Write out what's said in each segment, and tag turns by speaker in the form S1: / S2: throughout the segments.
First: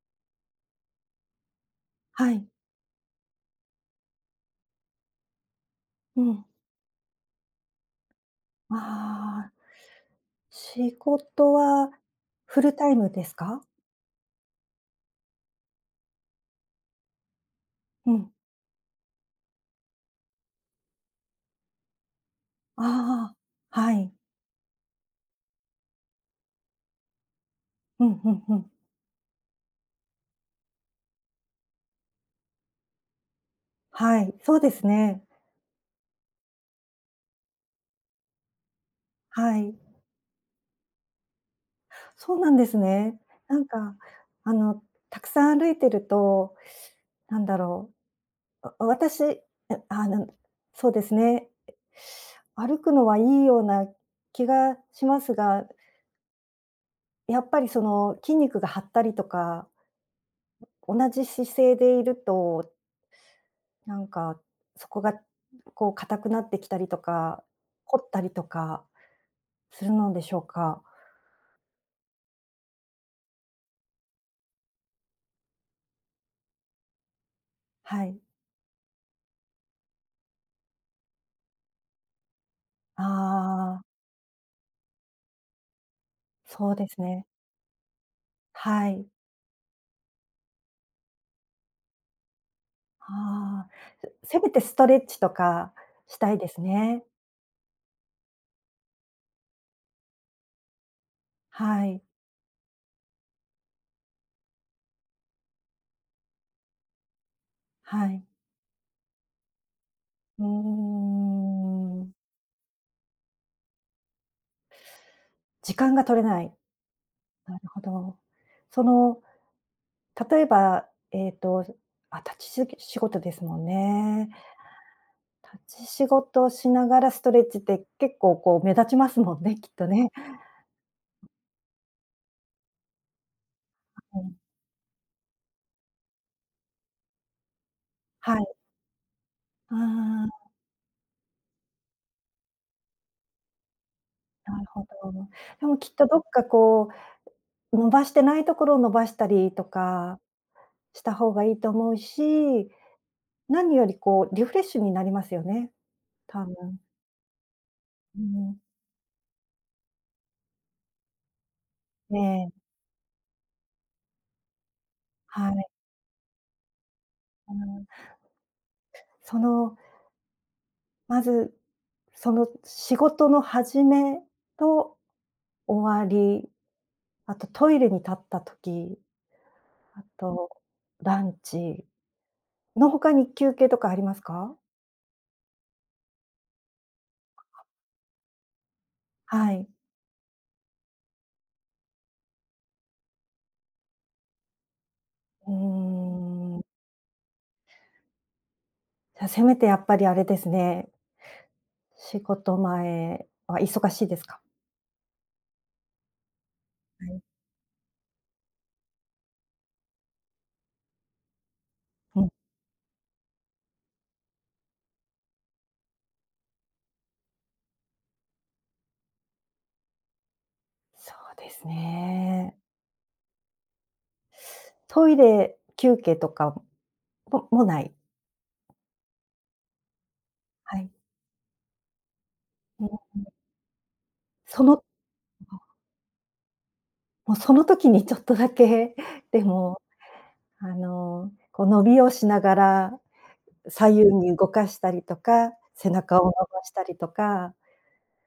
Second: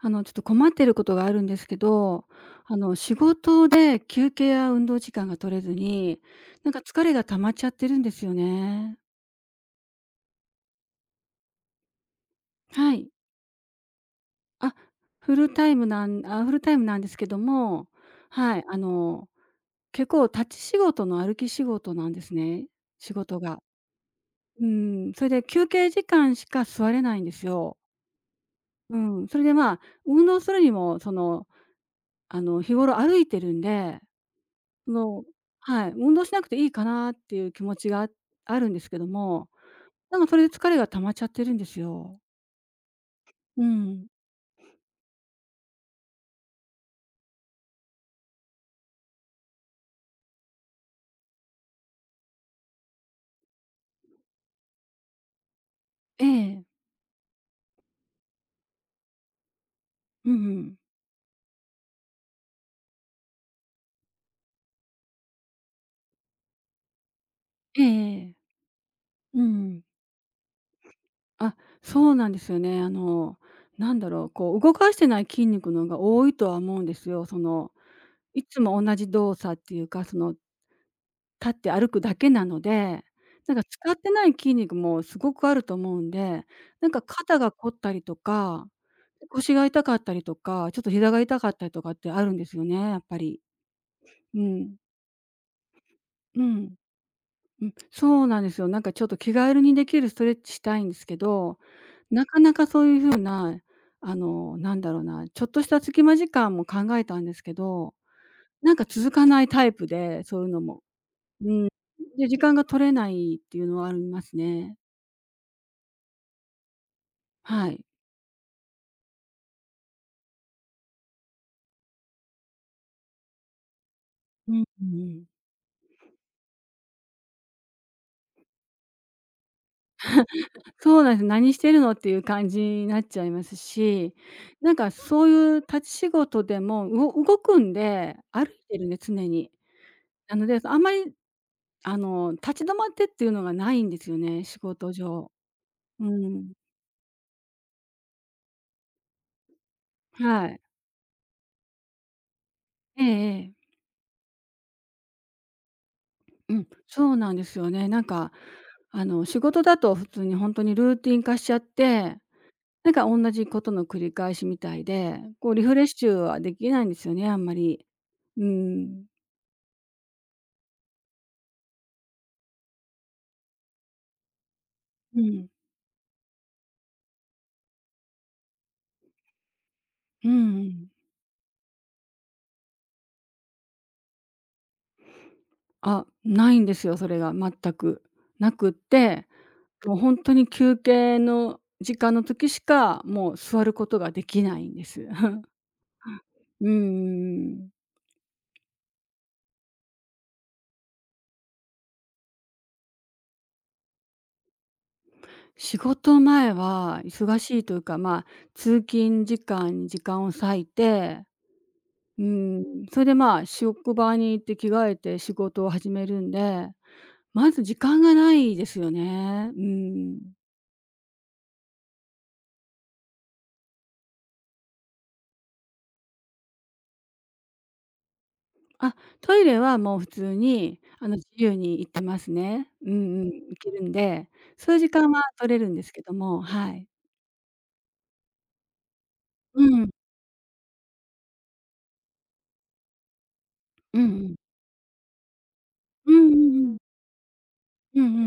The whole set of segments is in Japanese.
S1: ちょっと困ってることがあるんですけど、
S2: はい。
S1: 仕事で休憩や運動時間が取れずに、
S2: うん。
S1: なんか疲れが溜まっちゃってるんですよね。
S2: ああ、仕事はフルタ
S1: は
S2: イム
S1: い。
S2: ですか？
S1: あ、フルタイムなんですけども、
S2: うん。
S1: はい、結構立ち仕事の歩き仕事なんですね、仕
S2: あ
S1: 事が。
S2: あ、はい。
S1: うん、それで休憩時間しか座れないんですよ。
S2: うんうんうん。
S1: うん、それで、まあ、運動するにも、日頃歩いてるんで、
S2: はい、そうです
S1: そ
S2: ね。
S1: のはい、運動しなくていいかなっていう気持ちがあるんですけども、
S2: はい。
S1: なんかそれで疲れが溜まっちゃってるんですよ。
S2: そうなんですね。な
S1: う
S2: んか、
S1: ん。
S2: あの、たくさん歩いてると、なんだろう、わ私、え、あの、そうですね。歩くのはいいような気がしますが、
S1: ええ。
S2: やっぱりその筋肉が張ったりとか、
S1: うんうん。
S2: 同じ姿勢でいるとなんか、そこが、こう硬くなってきたりとか、
S1: ええ
S2: 凝ったり
S1: え
S2: と
S1: え。
S2: か
S1: うん。
S2: するのでしょうか？
S1: あ、そうなんですよね。こう動かしてない筋肉の方が多いとは思うんですよ。
S2: はい。
S1: いつも同じ動作っていうか、立って歩くだけなので、なんか
S2: ああ、
S1: 使ってない筋肉もすごくあると思うんで、
S2: そう
S1: な
S2: で
S1: んか
S2: すね。
S1: 肩が凝ったりとか、
S2: はい。
S1: 腰が痛かったりとか、ちょっと膝が痛かったりとかってあるんですよね、やっぱり。
S2: ああ、せせ
S1: う
S2: めてス
S1: ん。
S2: トレッチとかしたい
S1: う
S2: です
S1: ん。
S2: ね。
S1: うん、そうなんですよ。なんかちょっと気軽にできるストレッチしたいんですけど、
S2: はい、
S1: なかなかそういう風な、ちょっとした隙間時間も考えたんですけど、
S2: はい。
S1: なんか続かないタイプで、そ
S2: う
S1: ういうのも。
S2: ー
S1: うん。
S2: ん。
S1: で、時間が取れないっていうのはありますね。
S2: 時間が取れない。なる
S1: は
S2: ほ
S1: い。
S2: ど。その、例えば、えっと、あ、立ちしぎ仕事ですもんね。
S1: うんうん。
S2: 立ち仕事をしながらストレッチって結構こう目立ちますもんね、きっとね。
S1: そうなんです。何してるのっていう感じになっちゃいますし、
S2: うん。
S1: なんかそういう立ち仕事でも、動くんで、
S2: は
S1: 歩
S2: い。
S1: いてるんで、常に。
S2: あ
S1: なの
S2: あ、
S1: で、あんまり、立ち止まってっていうのがないんですよね、仕
S2: なるほ
S1: 事
S2: ど。
S1: 上。
S2: でもきっ
S1: う
S2: とどっか
S1: ん。
S2: こう、伸ばしてないところを伸ばしたりとか
S1: はい。
S2: した方がいいと思うし、
S1: ええええ。
S2: 何よりこうリフレッシュになりますよね、多
S1: う
S2: 分。
S1: ん、そうなんですよね。なん
S2: う
S1: か、
S2: ん。
S1: 仕事だと普通に本当にルーティン化しちゃって、
S2: ねえ、
S1: なんか同じことの繰り返しみたいで、
S2: は
S1: こうリ
S2: い。
S1: フレッシュはできないんですよね、あん
S2: う
S1: まり。
S2: ん。
S1: うーん。
S2: その、まず、その仕事の始めと
S1: うん。
S2: 終わり、あとトイレに立った時、あ
S1: うん
S2: と
S1: うん。
S2: ランチの他に休憩とかありますか？
S1: あ、ないんですよ、それが全く。なくって、
S2: はい。
S1: もうほんとに休憩の時間の時しか、もう座ることができないんです。
S2: うーん。
S1: うんうんうん。
S2: じゃあ、せめてやっぱりあれですね、仕事前は忙しいですか？
S1: 仕事前は
S2: はい。
S1: 忙しいというか、まあ、通勤時間に時間を割いて、
S2: うん、
S1: それでまあ、職場に行って着替えて仕事を始めるんで、まず時間がないですよね。うん。
S2: そうですね。トイレ休憩とかももない。
S1: あ、トイレはもう普通
S2: は
S1: に、
S2: い。
S1: 自由に行ってますね。
S2: う
S1: う
S2: ん、
S1: んうん、行けるんで、
S2: そ
S1: そういう
S2: の
S1: 時間は取れるんですけども、はい。
S2: もうその時にちょっとだけ で
S1: う
S2: も、
S1: ん。
S2: あの、こう伸びをしながら
S1: うん
S2: 左右
S1: うん。
S2: に動かしたりとか、背
S1: うん
S2: 中を
S1: う
S2: 伸
S1: ん
S2: ば
S1: う
S2: し
S1: ん。
S2: たりとか、
S1: うんうんうんう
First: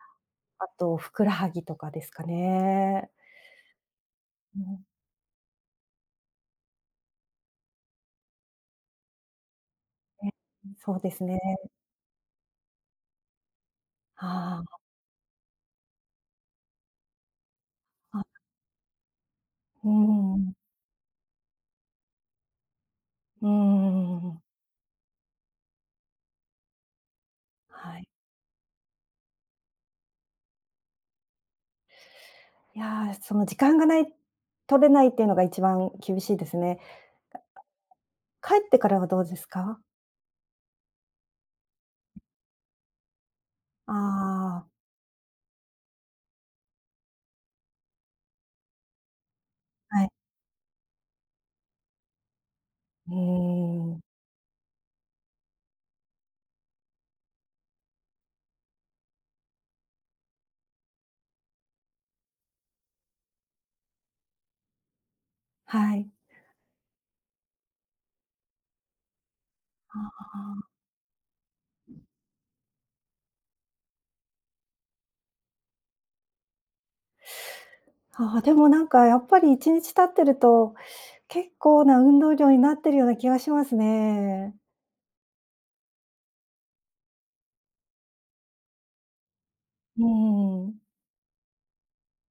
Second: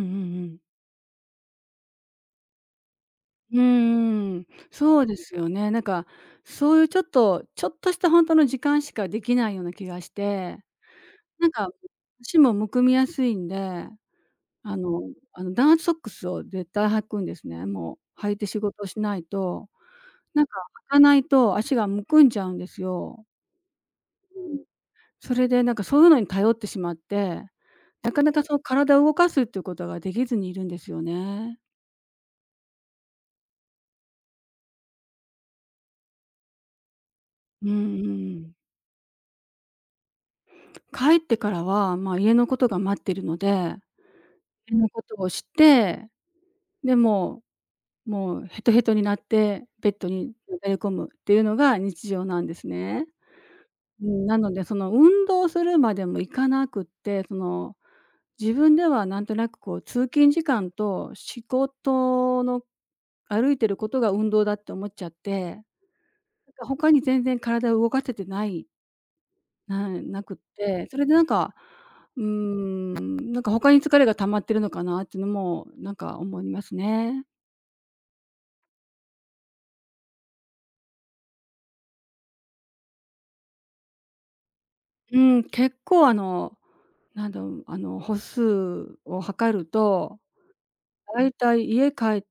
S1: ん。
S2: あとふくらはぎとかですかね。
S1: うんうんうんうんうんうんうんうんん、
S2: うん。
S1: そうですよね。なんか、そういうちょっとちょっとしたほんとの時間しかできないような気がし
S2: ね、
S1: て、
S2: そうですね。
S1: なんか、足もむくみやすいんで、あ
S2: あ
S1: のダウンソックスを絶対履くんですね。も
S2: あ、
S1: う
S2: あ、
S1: 履いて仕事しないと、
S2: う
S1: なん
S2: ん、
S1: か履かないと足がむくんじゃうんですよ。
S2: うん、
S1: うん、それでなんかそういうのに頼ってしまって、
S2: はい。
S1: なかなかその体を動かすっていうことができずにいるんですよね。
S2: いやー、その時間がない、取れないっていうのが一番厳しいですね。
S1: うんうん。
S2: 帰ってからはどうですか？
S1: 帰ってからは、まあ、家のことが待ってるので、
S2: ああー、
S1: 家のことをして、で、もうヘトヘトになってベッ
S2: は
S1: ド
S2: い。
S1: になだれ込むっていうのが日常なんですね。
S2: うん、
S1: うん、なので、その運動するまでもいかなくって、自分ではなんとなくこう通勤時間と仕事の歩いてることが運動だって思っちゃって、なん
S2: はい。
S1: か他に全然体を動かせてないな
S2: あ
S1: な
S2: ー
S1: くって、それでなんか、うーん、なんか他に疲れが溜まってるのかなっていうのもなんか思いますね。
S2: あー、あでもなんかやっぱり1日経ってると、結構な運動量になってるような気がしますね。
S1: うん、結構あの歩数を測る
S2: う
S1: と
S2: ん、
S1: だいたい家帰っ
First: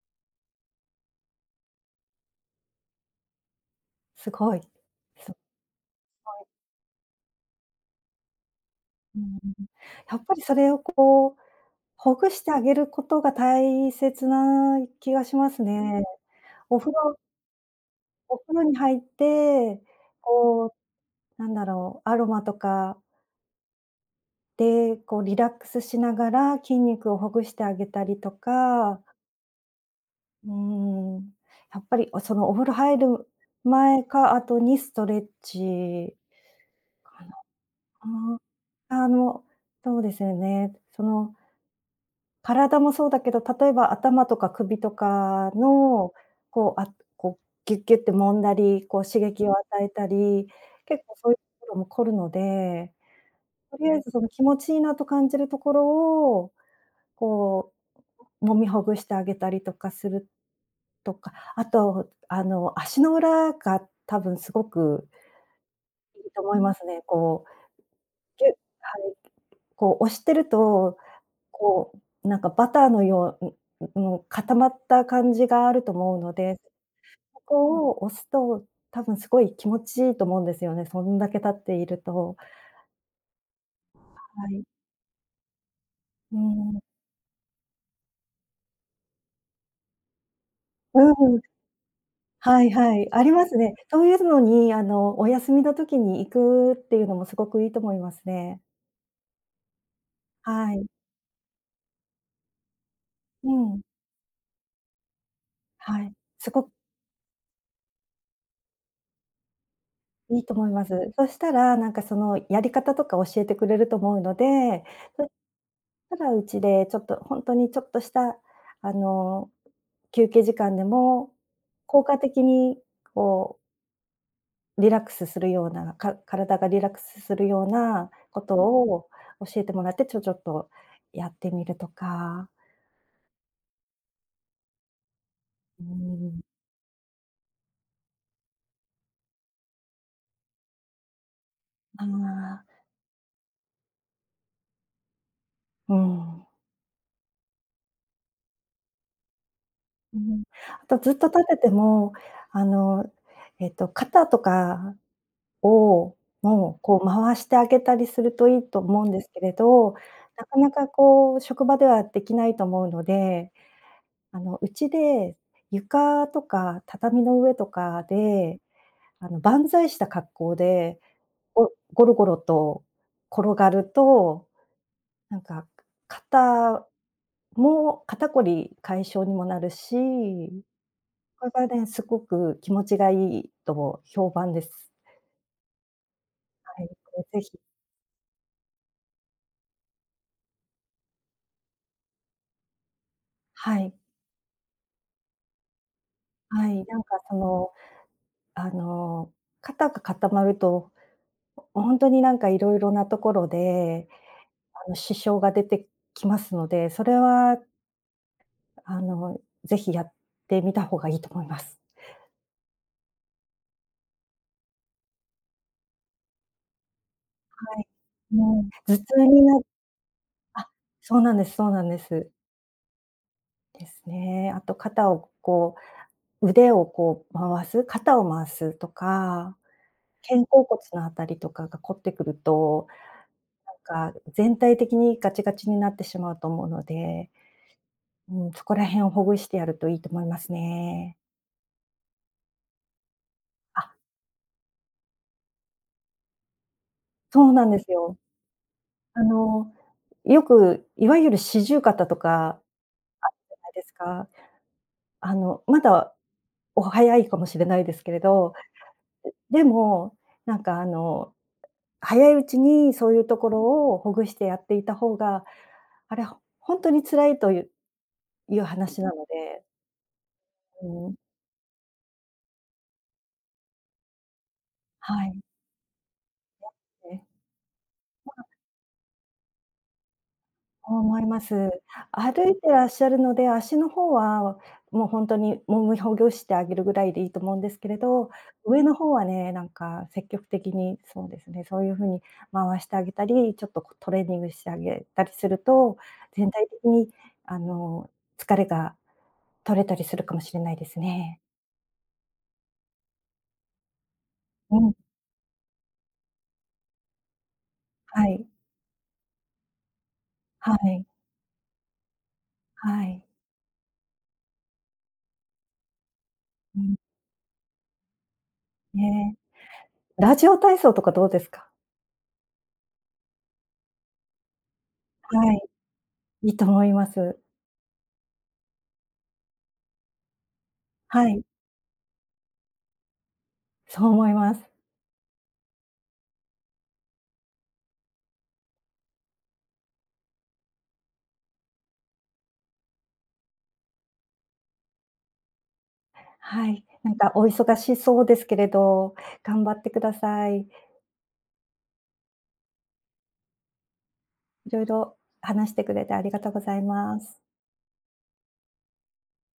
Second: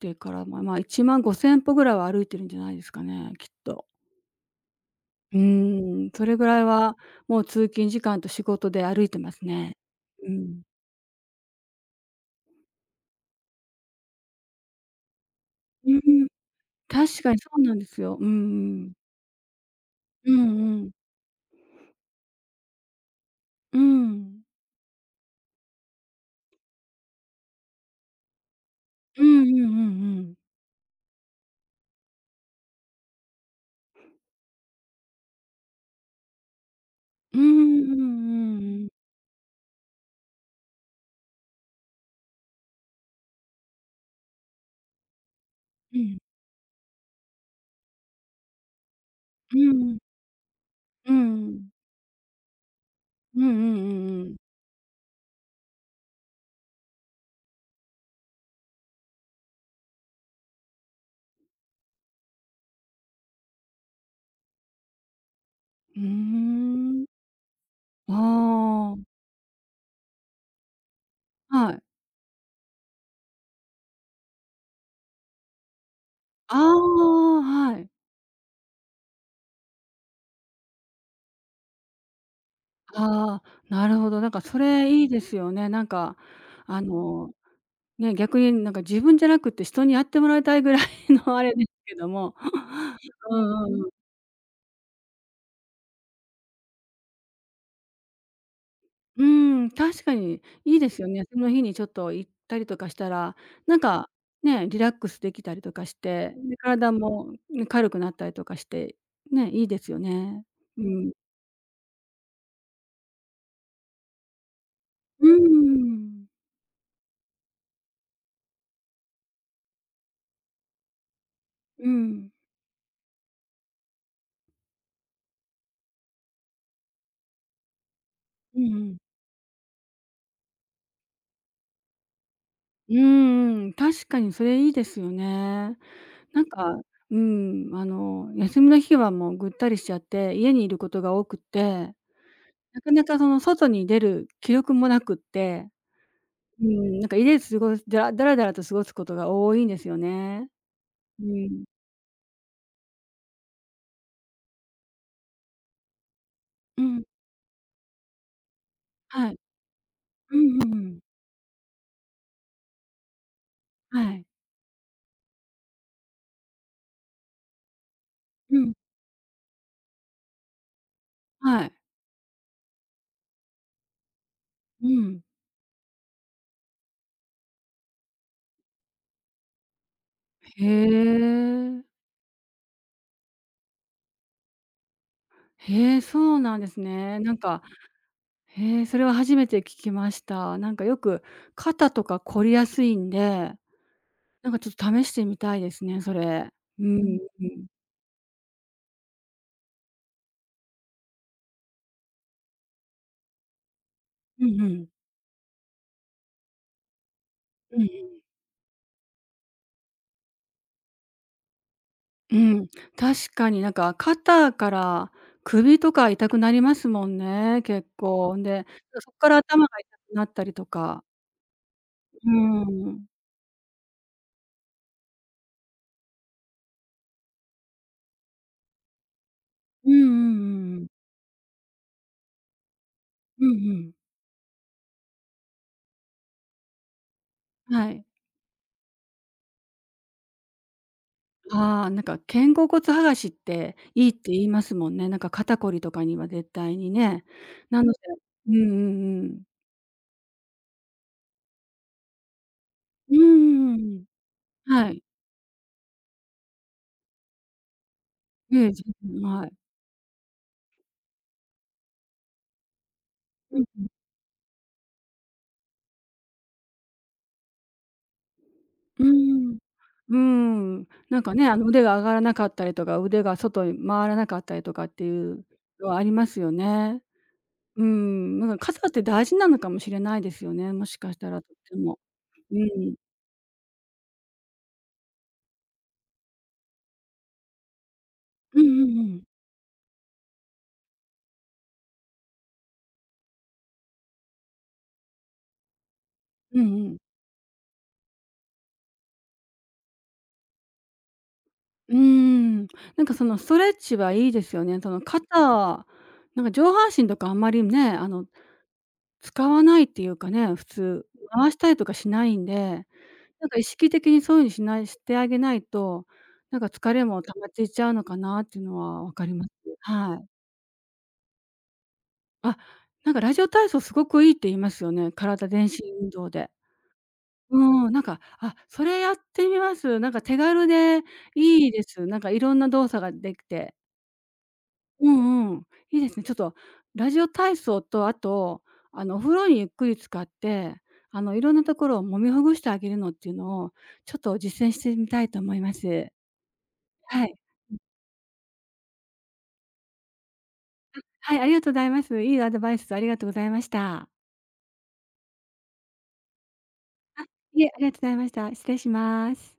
S1: てからも、まあ、1万5千歩ぐらいは歩いてるんじゃないですかね、きっと。
S2: すごい。そう
S1: うーん、それぐらいはもう通勤時間と仕事で歩いて
S2: う
S1: ま
S2: ん、
S1: すね。
S2: やっ
S1: う
S2: ぱりそ
S1: ん。
S2: れをこうほぐしてあげることが大切な気がします
S1: うん
S2: ね。
S1: うん。
S2: お風呂
S1: 確かにそうなんですよ。うん
S2: お風呂に
S1: うん。
S2: 入って、
S1: うん
S2: こ
S1: うん。
S2: う、アロマとか
S1: うん。
S2: で、こうリラックスしながら筋肉をほぐしてあげたりとか、
S1: うんうんうんうん。
S2: うーん、やっぱり、そのお風呂入る前か後にストレッチか
S1: うん
S2: な。
S1: うんうんうん。
S2: ああの、そうですよね。その体もそうだけど、例えば頭とか首とか
S1: う
S2: の、
S1: ん。
S2: こう、あこう、ギュッギュッて揉んだり、こう刺激を
S1: うん
S2: 与え
S1: うん。
S2: たり、結
S1: う
S2: 構そういうとこ
S1: ん。
S2: ろも凝るので、
S1: うんうんうんうんうんうんうんうんうんうん
S2: とりあえず
S1: う
S2: そ
S1: ん
S2: の
S1: うん
S2: 気持ちいいなと感じるところを、こう、揉みほぐしてあげたりとかするとか、あと、あの、足の裏が多分すごくいいと
S1: ー
S2: 思いますね。
S1: ん。
S2: ぎゅは
S1: あ
S2: い、こう押してると、
S1: あ、はい。
S2: こう、なんかバターのの固まった感じがあると思うの
S1: あ
S2: で、そ
S1: あ、は
S2: こ
S1: い。
S2: を押すと、多分すごい気持ちいいと思うんですよね、そんだけ経っていると。
S1: ああ、なるほど。なんか
S2: は
S1: そ
S2: い。
S1: れいいですよね。なんか、
S2: うーん。
S1: あの、ね、逆になんか自分じゃなくて人にやってもらいたいぐらい
S2: う
S1: の
S2: ん、
S1: あれですけども。
S2: はいは い、あり
S1: うん
S2: ます
S1: う
S2: ね。
S1: んうん。
S2: そういうのに、あの、お休みの時に行くっていうのもすごくいいと思いますね。
S1: うん、確かに
S2: は
S1: いい
S2: い。
S1: ですよね。その日にちょっと行ったりとかしたら、
S2: う
S1: なん
S2: ん。
S1: か、ね、リラックスできたりとかし
S2: はい。
S1: て、
S2: す
S1: で、
S2: ごく
S1: 体もね、軽くなったりとかして、ね、いいですよ
S2: い
S1: ね。
S2: いと思い
S1: う
S2: ま
S1: ん。
S2: す。そしたら、なんかそのやり方とか教えてくれると思うので
S1: う
S2: た
S1: ん。
S2: だうちでちょっと本当にちょっとした、あの、休憩時間でも、
S1: う
S2: 効果
S1: ん。
S2: 的にこうリラックスするような、体がリラックスするようなこと
S1: うんうん。
S2: を教えてもらって、ちょっとやってみるとか、
S1: うん、確かにそれいいですよね。
S2: うーん、
S1: なんか、うん、休みの日はもうぐったりしちゃって、家にいることが多くって、
S2: ああ、
S1: なかなかその外に出る気力もなくって、
S2: うん。
S1: うん、なんか家で過ごすだらだらだらと過ごすことが多いんですよ
S2: うん。
S1: ね。
S2: あとずっ
S1: う
S2: と立って
S1: ん。
S2: ても、あの、肩とかを、もう、
S1: う
S2: こ
S1: ん、
S2: う回してあげたりするといいと思うんで
S1: は
S2: す
S1: い。
S2: けれど、
S1: う
S2: なか
S1: んう
S2: な
S1: んう
S2: か
S1: ん。
S2: こう職場ではできないと思うので、
S1: はい。
S2: あの、うちで床とか畳の上とか
S1: う
S2: で、
S1: ん、
S2: あの、万歳した格好で、
S1: はい。
S2: ゴロゴロと転がると、
S1: うん。
S2: なんか、肩肩こり解消にもなるし、
S1: へ
S2: これがね、
S1: え。
S2: すごく気持ちがいいと評判です。
S1: へえ、そうなんです
S2: はい、
S1: ね。
S2: こ
S1: なん
S2: れぜひ
S1: か、へえ、それは初めて聞きました。なんかよく肩とか凝りやすいんで、
S2: はい。
S1: なんかちょっと試してみたいですね、それ。
S2: はい、
S1: う
S2: なん
S1: ん
S2: かその、あの、固まると、ほんとになんかいろいろなところで、
S1: うんうん。
S2: あの、支障が出てきますので、それは、
S1: うん
S2: あの、ぜひやってみた方がいいと思います。
S1: うん。うん、確かになんか肩から首とか痛くなりますもんね、
S2: は
S1: 結
S2: い。
S1: 構。んで、
S2: もう、頭
S1: そっ
S2: 痛
S1: から
S2: にな
S1: 頭が痛くなったりと
S2: あ、
S1: か。
S2: そうなんで
S1: う
S2: す。
S1: ん。
S2: ですね。あと肩をこう、腕をこう回す、肩を回すとか、
S1: うんうんう
S2: 肩甲
S1: ん
S2: 骨
S1: うん。
S2: のあたりとかが凝ってくると、
S1: うん、
S2: なんか全体的にガチガチになってしまうと思うので、
S1: はい。
S2: うん、そこら辺をほぐしてやるといいと思いますね。
S1: ああ、なんか肩甲骨剥がしって
S2: あ、
S1: いいって言いますもんね。なんか肩こりとかには絶対にね。
S2: そうなんで
S1: な
S2: す
S1: ので、
S2: よ。
S1: うんうんう
S2: あ
S1: ん。
S2: の、よくいわゆる四十肩とか
S1: うん
S2: あるじゃない
S1: う
S2: です
S1: ん
S2: か。
S1: うん、はい。
S2: あの、まだお早いかもしれないですけれど、
S1: ええ、ぜひ、はい。
S2: でも、なんかあの、早いうちにそういうとこ
S1: うん。
S2: ろをほぐしてやっていた方が、あれ、ほんとに辛いといういう話
S1: う
S2: なの
S1: ーん。
S2: で、
S1: うー
S2: う
S1: ん。
S2: ん、
S1: なんかね、腕が上がらなかったりとか、腕が外に回らなかったりとかって
S2: は
S1: い
S2: い。
S1: うのはありますよね。
S2: ね。
S1: うーん、なんか肩って大事なのかもしれないですよね、もしかし
S2: 思い
S1: たら
S2: ま
S1: とっ
S2: す。
S1: ても。
S2: 歩い
S1: う
S2: てらっ
S1: ん。
S2: しゃるので、足の方はもうほんとに揉みほぐしてあげるぐらいでいいと思うんですけれど、
S1: うん
S2: 上
S1: う
S2: の
S1: んう
S2: 方
S1: ん。
S2: はね、なんか積極的に、そうですね、そういう風に回してあげたり、ちょっとこうトレーニングしてあげたりすると、全
S1: う
S2: 体
S1: ん
S2: 的
S1: うん。
S2: にあの、疲れが取れたりするかもしれないですね。
S1: うーん。なんかそのストレッチはいいですよ
S2: う
S1: ね。そ
S2: ん、
S1: の肩、なんか上半身とかあんまりね、
S2: はい、
S1: 使わないっていうかね、普
S2: はい、
S1: 通、回したりとかしないんで、
S2: はい。
S1: なんか意識的にそういう風にしてあげないと、なんか
S2: う
S1: 疲
S2: ん、
S1: れも溜まっていっちゃうのかなっていうのは分かり
S2: ね。
S1: ます。はい。
S2: ラジオ体操とかどうですか？
S1: あ、なんかラジオ体操すごくいいって言いますよね、体
S2: は
S1: 全
S2: い、
S1: 身運動で。
S2: いいと思います。
S1: うーん、なんか、あ、それやってみます。なんか手軽で
S2: はい、
S1: いいです。なんかいろんな動作ができて。
S2: そう思います。
S1: うんうん、いいですね。ちょっとラジオ体操と、あと、あのお風呂にゆっくり浸かって、いろんなところを揉みほぐしてあげるのっていうのを、ちょっと実践してみたいと思います。
S2: はい、なん
S1: は
S2: か
S1: い。
S2: お忙しそうですけれど、頑張ってください。
S1: はい、ありがとうございます。いいアドバイスをありがとうございました。
S2: いろいろ話してくれてありがとうございま
S1: あ、
S2: す。
S1: いえ、ありがとうございました。失礼します。